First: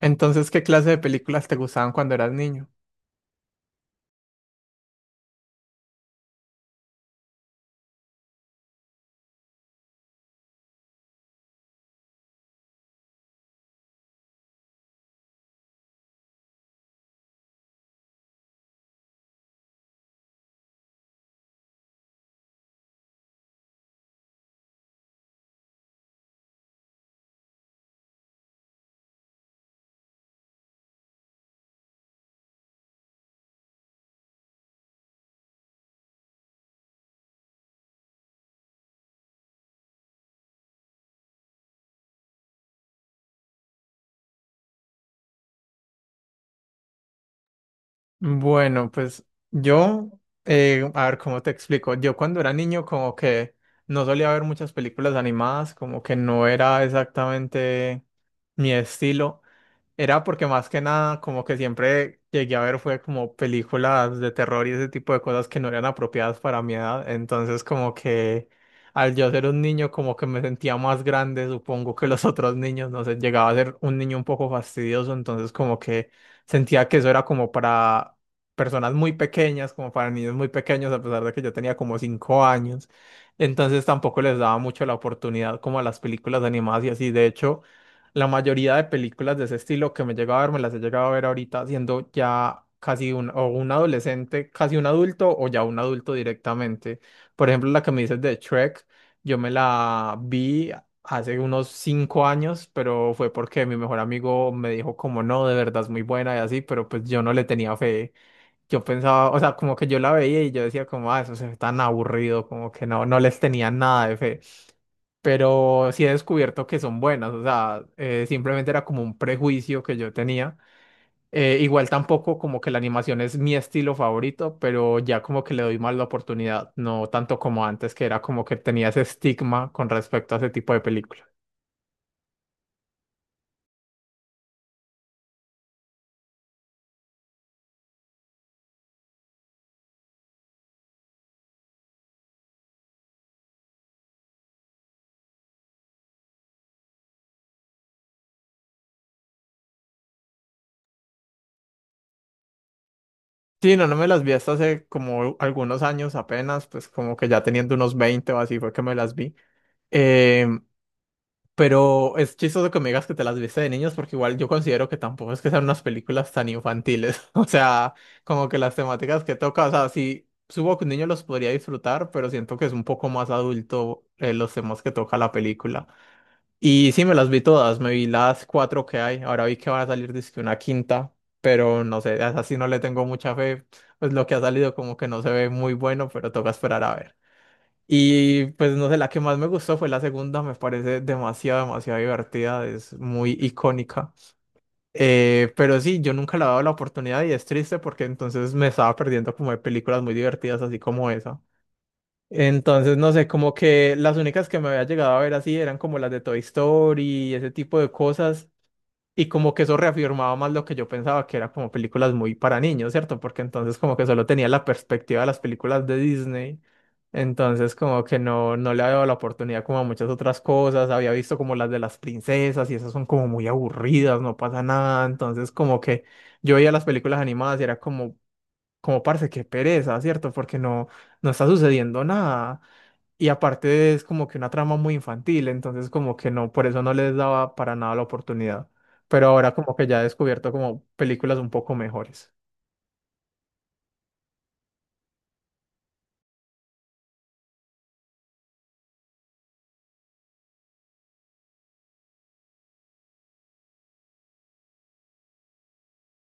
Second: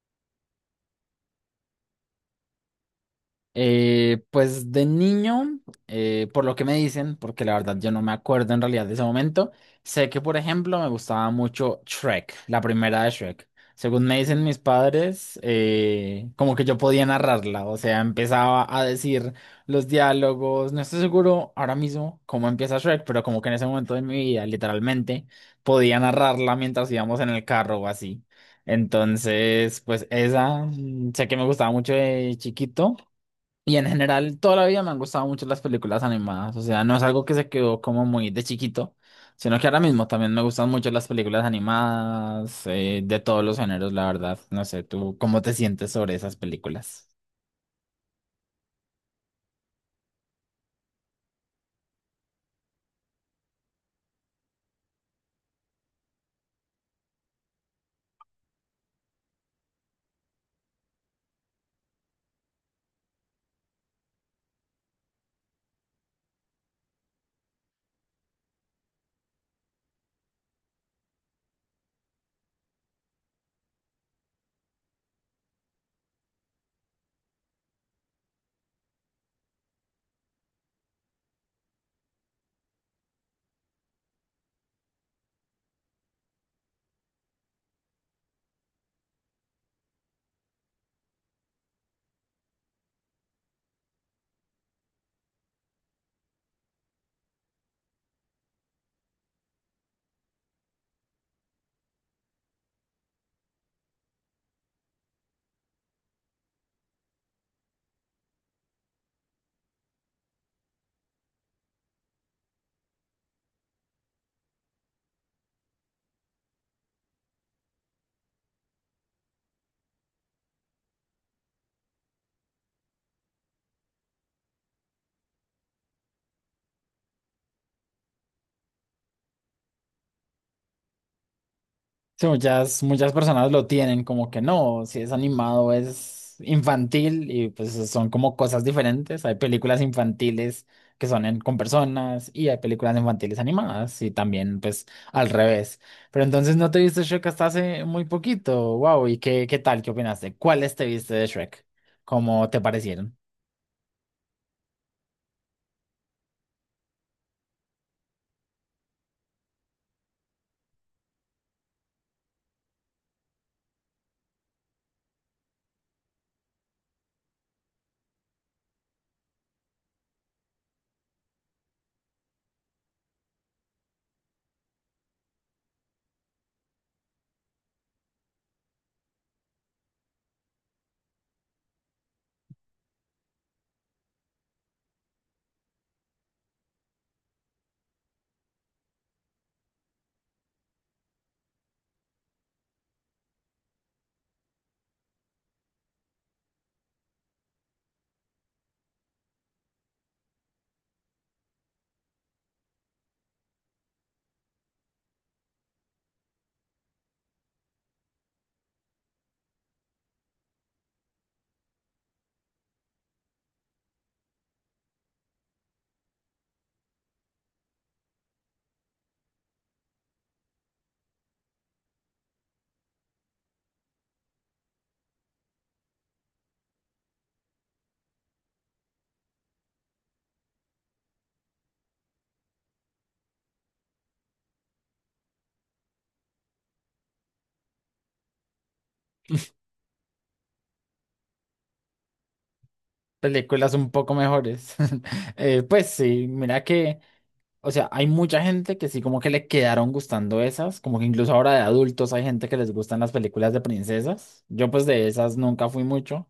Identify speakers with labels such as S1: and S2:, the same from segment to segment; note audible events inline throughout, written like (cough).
S1: Entonces, ¿qué clase de películas te gustaban cuando eras niño?
S2: Pues de niño, por lo que me dicen, porque la verdad yo no me acuerdo en realidad de ese momento, sé que por ejemplo me gustaba mucho Shrek, la primera de Shrek. Según me dicen mis padres, como que yo podía narrarla, o sea, empezaba a decir los diálogos, no estoy seguro ahora mismo cómo empieza Shrek, pero como que en ese momento de mi vida, literalmente, podía narrarla mientras íbamos en el carro o así. Entonces, pues esa, sé que me gustaba mucho de chiquito. Y en general, toda la vida me han gustado mucho las películas animadas. O sea, no es algo que se quedó como muy de chiquito, sino que ahora mismo también me gustan mucho las películas animadas, de todos los géneros, la verdad. No sé, ¿tú cómo te sientes sobre esas películas?
S1: Bueno, pues yo, a ver cómo te explico. Yo cuando era niño como que no solía ver muchas películas animadas, como que no era exactamente mi estilo. Era porque más que nada, como que siempre llegué a ver fue como películas de terror y ese tipo de cosas que no eran apropiadas para mi edad. Entonces, como que al yo ser un niño, como que me sentía más grande, supongo que los (laughs) otros niños, no sé, llegaba a ser un niño un poco fastidioso, entonces como que sentía que eso era como para personas muy pequeñas, como para niños muy pequeños, a pesar de que yo tenía como 5 años. Entonces tampoco les daba mucho la oportunidad como a las películas animadas y así. De hecho, la mayoría de películas de ese estilo que me he llegado a ver, me las he llegado a ver ahorita siendo ya casi un adolescente, casi un adulto o ya un adulto directamente. Por ejemplo, la que me dices de Shrek, yo me la vi hace unos 5 años, pero fue porque mi mejor amigo me dijo como no, de verdad es muy buena y así, pero pues yo no le tenía fe. Yo pensaba, o sea, como que yo la veía y yo decía como, ah, eso se ve tan aburrido, como que no, no les tenía nada de fe pero sí he descubierto que son buenas, o sea, simplemente era como un prejuicio que yo tenía. Igual tampoco como que la animación es mi estilo favorito, pero ya como que le doy más la oportunidad, no tanto como antes, que era como que tenía ese estigma con respecto a ese tipo de películas.
S2: Sí, muchas personas lo tienen como que no, si es animado es infantil y pues son como cosas diferentes. Hay películas infantiles que son en- con personas y hay películas infantiles animadas y también pues al revés. Pero entonces no te viste Shrek hasta hace muy poquito. Wow, ¿y qué tal? ¿Qué opinaste? ¿Cuáles te viste de Shrek? ¿Cómo te parecieron?
S1: Sí, no, no me las vi hasta hace como algunos años apenas, pues como que ya teniendo unos 20 o así fue que me las vi. Em, Pero es chistoso que me digas que te las viste de niños, porque igual yo considero que tampoco es que sean unas películas tan infantiles. (laughs) O sea, como que las temáticas que toca, o sea, sí, supongo que un niño los podría disfrutar, pero siento que es un poco más adulto los temas que toca la película. Y sí, me las vi todas, me vi las cuatro que hay. Ahora vi que van a salir dizque una quinta, pero no sé, a esa sí no le tengo mucha fe. Pues lo que ha salido como que no se ve muy bueno, pero toca esperar a ver. Y pues no sé, la que más me gustó fue la segunda, me parece demasiado, demasiado divertida, es muy icónica. Pero sí, yo nunca le he dado la oportunidad y es triste porque entonces me estaba perdiendo como de películas muy divertidas así como esa. Entonces, no sé, como que las únicas que me había llegado a ver así eran como las de Toy Story y ese tipo de cosas. Y como que eso reafirmaba más lo que yo pensaba, que era como películas muy para niños, ¿cierto? Porque entonces como que solo tenía la perspectiva de las películas de Disney. Entonces como que no, no le había dado la oportunidad como a muchas otras cosas. Había visto como las de las princesas y esas son como muy aburridas, no pasa nada. Entonces como que yo veía las películas animadas y era como, como parce, qué pereza, ¿cierto? Porque no, no está sucediendo nada. Y aparte es como que una trama muy infantil, entonces como que no, por eso no les daba para nada la oportunidad. Pero ahora como que ya he descubierto como películas un poco mejores.
S2: Películas un poco mejores. (laughs) Pues sí, mira que... O sea, hay mucha gente que sí como que le quedaron gustando esas, como que incluso ahora de adultos hay gente que les gustan las películas de princesas. Yo pues de esas nunca fui mucho,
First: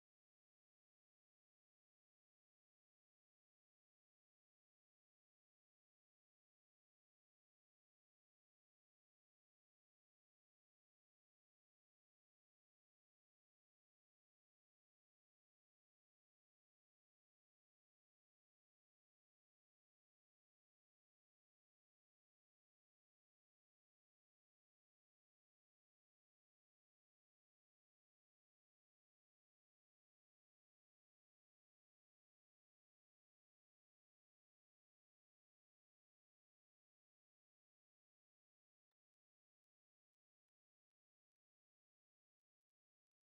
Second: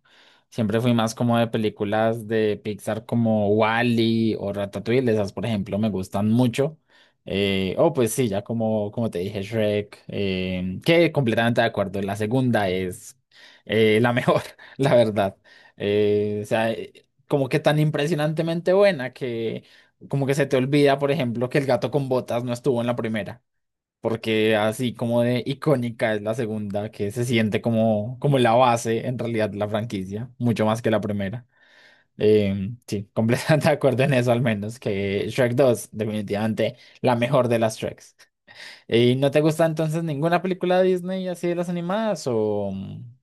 S2: siempre fui más como de películas de Pixar como Wall-E o Ratatouille, esas por ejemplo me gustan mucho. O pues sí, ya como te dije, Shrek, que completamente de acuerdo, la segunda es la mejor, (laughs) la verdad. Como que tan impresionantemente buena que como que se te olvida, por ejemplo, que el gato con botas no estuvo en la primera, porque así como de icónica es la segunda, que se siente como la base en realidad de la franquicia, mucho más que la primera. Sí, completamente (laughs) de acuerdo en eso al menos, que Shrek dos definitivamente la mejor de las Shreks. ¿Y no te gusta entonces ninguna película de Disney así de las animadas o...?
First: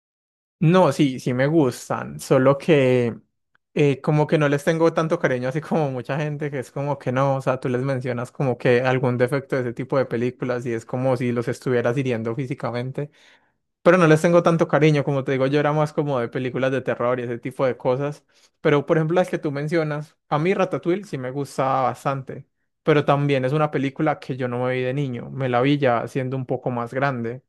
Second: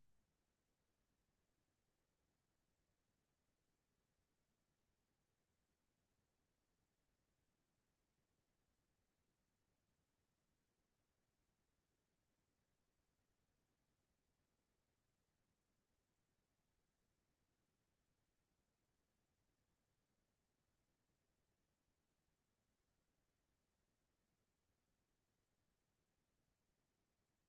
S1: No, sí, sí me gustan, solo que como que no les tengo tanto cariño así como mucha gente que es como que no, o sea, tú les mencionas como que algún defecto de ese tipo de películas y es como si los estuvieras hiriendo físicamente. Pero no les tengo tanto cariño, como te digo, yo era más como de películas de terror y ese tipo de cosas. Pero, por ejemplo, las que tú mencionas, a mí Ratatouille sí me gusta bastante, pero también es una película que yo no me vi de niño, me la vi ya siendo un poco más grande.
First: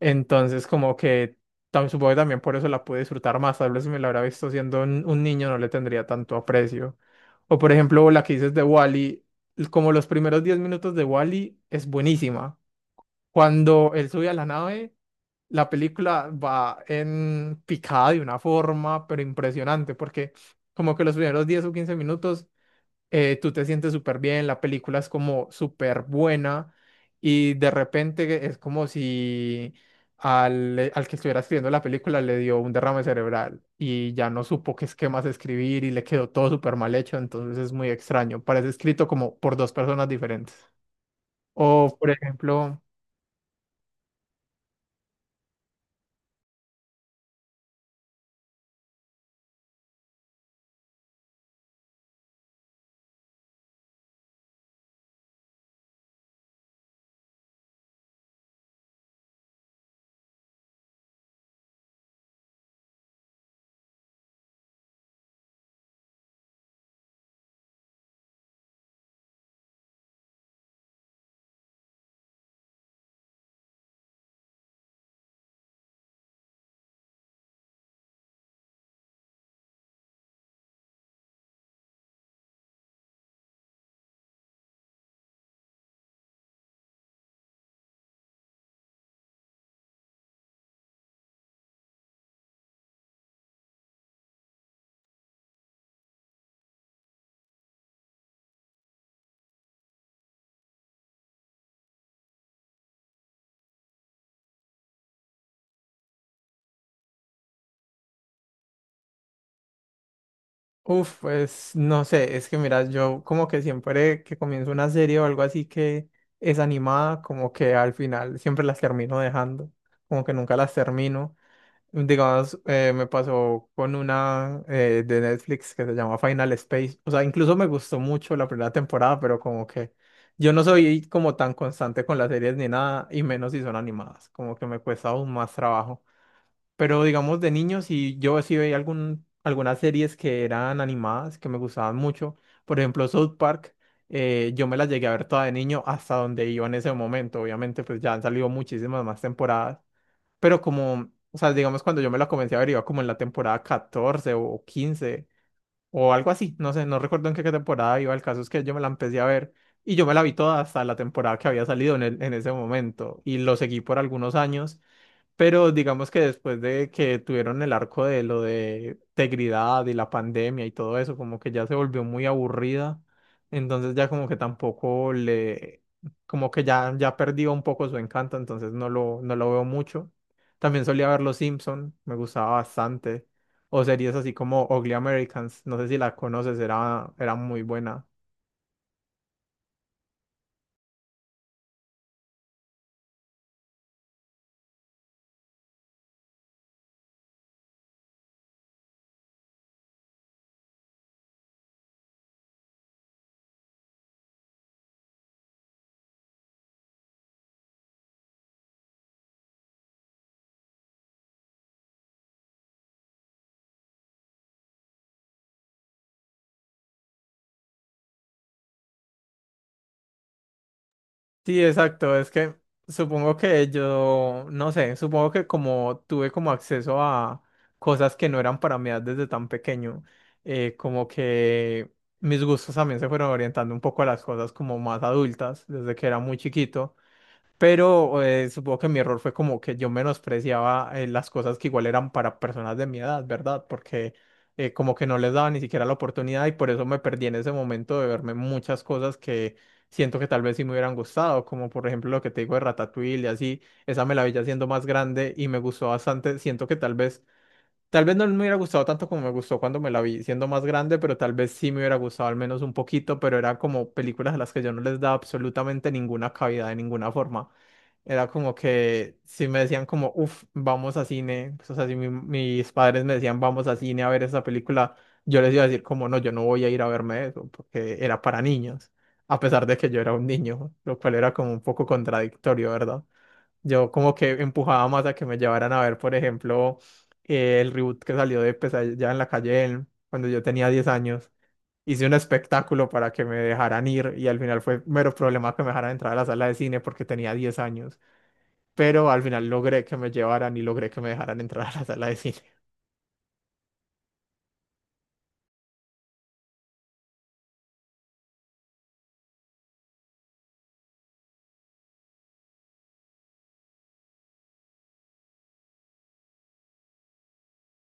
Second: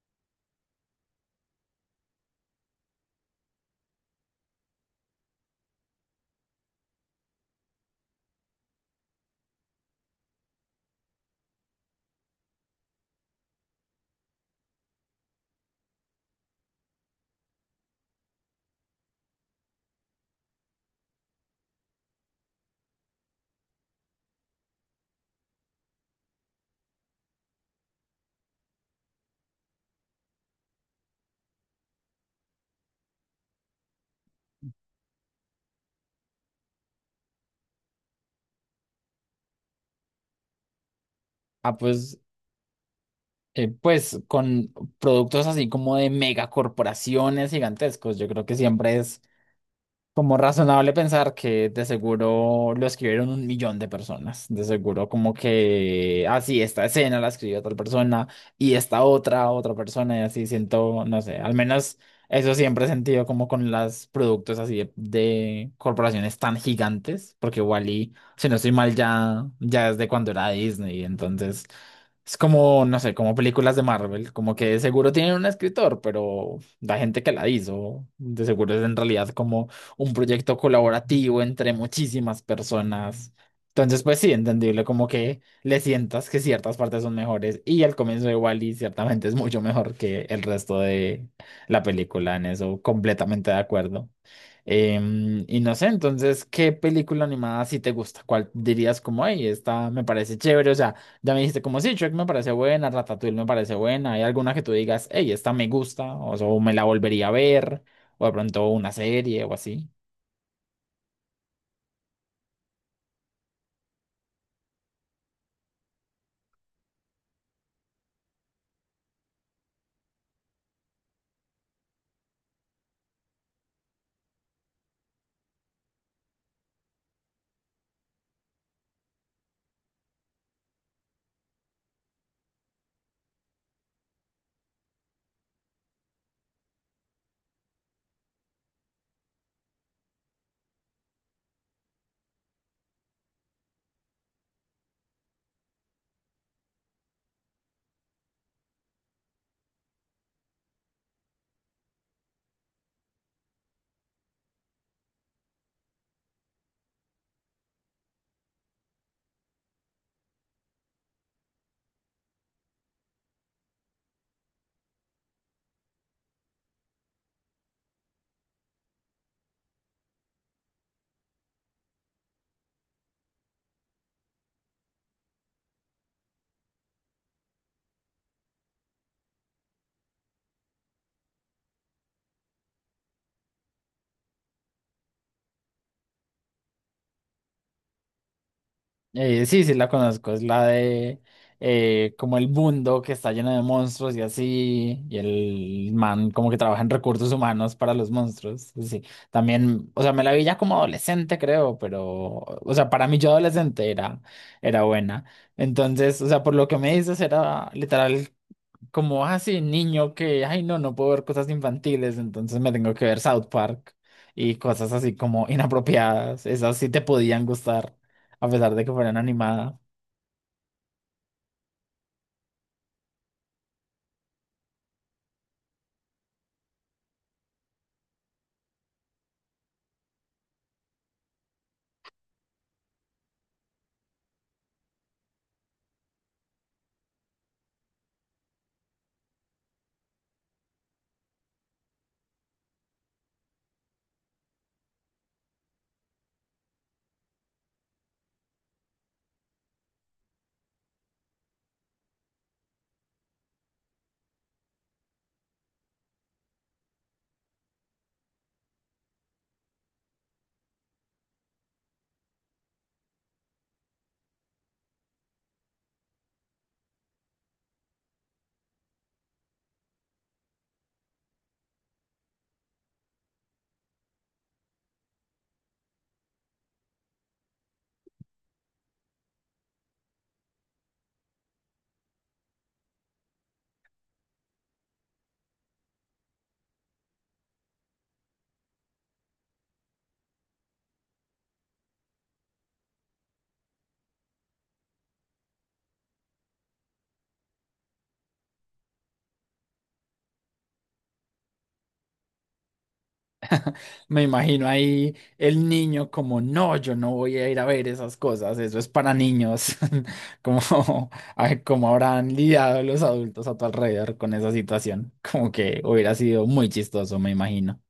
S1: Entonces, como que supongo que también por eso la pude disfrutar más. Tal vez si me la hubiera visto siendo un niño no le tendría tanto aprecio. O, por ejemplo, la que dices de Wally, como los primeros 10 minutos de Wally es buenísima. Cuando él sube a la nave. La película va en picada de una forma, pero impresionante, porque como que los primeros 10 o 15 minutos tú te sientes súper bien, la película es como súper buena y de repente es como si al que estuviera escribiendo la película le dio un derrame cerebral y ya no supo qué esquemas escribir y le quedó todo súper mal hecho, entonces es muy extraño, parece escrito como por dos personas diferentes.
S2: Ah,
S1: O, por
S2: pues,
S1: ejemplo...
S2: pues con productos así como de megacorporaciones gigantescos, yo creo que siempre es como razonable pensar que de seguro lo escribieron un millón de personas. De seguro como que, así esta escena la escribió tal persona y esta otra, otra persona y así siento, no sé, al menos eso siempre he sentido como con los productos así de corporaciones tan gigantes, porque Wally, si no estoy mal, ya es de cuando era Disney, entonces es como, no sé, como películas de Marvel, como que de seguro tienen un escritor, pero la gente que la hizo, de seguro es en realidad como un proyecto colaborativo entre muchísimas personas. Entonces, pues sí, entendible, como que le sientas que ciertas partes son mejores y el comienzo de Wall-E ciertamente es mucho mejor que el resto de la película, en eso completamente de acuerdo. Y no sé, entonces, ¿qué película animada sí te gusta? ¿Cuál dirías como, hey, esta me parece chévere? O sea, ya me dijiste como, sí, Shrek me parece buena, Ratatouille me parece buena, ¿hay alguna que tú digas, hey, esta me gusta? O sea, o me la volvería a ver, o de pronto una serie o así.
S1: Uf, pues no sé, es que mira, yo como que siempre que comienzo una serie o algo así que es animada, como que al final siempre las termino dejando, como que nunca las termino. Digamos, me pasó con una de Netflix que se llama Final Space, o sea, incluso me gustó mucho la primera temporada, pero como que yo no soy como tan constante con las series ni nada, y menos si son animadas, como que me cuesta aún más trabajo. Pero digamos de niños, y yo sí veía algunas series que eran animadas, que me gustaban mucho. Por ejemplo, South Park, yo me las llegué a ver toda de niño hasta donde iba en ese momento. Obviamente, pues ya han salido muchísimas más temporadas. Pero como, o sea, digamos cuando yo me la comencé a ver, iba como en la temporada 14 o 15 o algo así. No sé, no recuerdo en qué temporada iba. El caso es que yo me la empecé a ver y yo me la vi toda hasta la temporada que había salido en en ese momento. Y lo seguí por algunos años pero digamos que después de que tuvieron el arco de lo de integridad y la pandemia y todo eso, como que ya se volvió muy aburrida. Entonces ya como que tampoco le, como que ya perdió un poco su encanto, entonces no lo veo mucho. También solía ver Los Simpson, me gustaba bastante. O series así como Ugly Americans, no sé si la conoces, era muy buena.
S2: Sí, sí la conozco, es la de como el mundo que está lleno de monstruos y así, y el man como que trabaja en recursos humanos para los monstruos, sí, también, o sea, me la vi ya como adolescente creo, pero, o sea, para mí yo adolescente era buena, entonces, o sea, por lo que me dices era literal como así niño que, ay no, no puedo ver cosas infantiles, entonces me tengo que ver South Park y cosas así como inapropiadas, esas sí te podían gustar, a pesar de que fueran animadas.
S1: Sí, exacto. Es que supongo que yo, no sé, supongo que como tuve como acceso a cosas que no eran para mí desde tan pequeño, como que mis gustos también se fueron orientando un poco a las cosas como más adultas desde que era muy chiquito. Pero supongo que mi error fue como que yo menospreciaba las cosas que igual eran para personas de mi edad, ¿verdad? Porque como que no les daba ni siquiera la oportunidad y por eso me perdí en ese momento de verme muchas cosas que siento que tal vez sí me hubieran gustado, como por ejemplo lo que te digo de Ratatouille y así, esa me la vi ya siendo más grande y me gustó bastante, siento que tal vez no me hubiera gustado tanto como me gustó cuando me la vi siendo más grande, pero tal vez sí me hubiera gustado al menos un poquito, pero eran como películas a las que yo no les daba absolutamente ninguna cabida de ninguna forma. Era como que si me decían como, uff, vamos a cine, pues, o sea, si mis padres me decían, vamos a cine a ver esa película, yo les iba a decir como, no, yo no voy a ir a verme eso, porque era para niños, a pesar de que yo era un niño, lo cual era como un poco contradictorio, ¿verdad? Yo como que empujaba más a que me llevaran a ver, por ejemplo, el reboot que salió de Pesadilla en la calle, cuando yo tenía 10 años. Hice un espectáculo para que me dejaran ir y al final fue mero problema que me dejaran entrar a la sala de cine porque tenía 10 años pero al final logré que me llevaran y logré que me dejaran entrar a la sala de cine.
S2: Me imagino ahí el niño como, no, yo no voy a ir a ver esas cosas, eso es para niños, (laughs) como, ay, como habrán lidiado los adultos a tu alrededor con esa situación, como que hubiera sido muy chistoso, me imagino.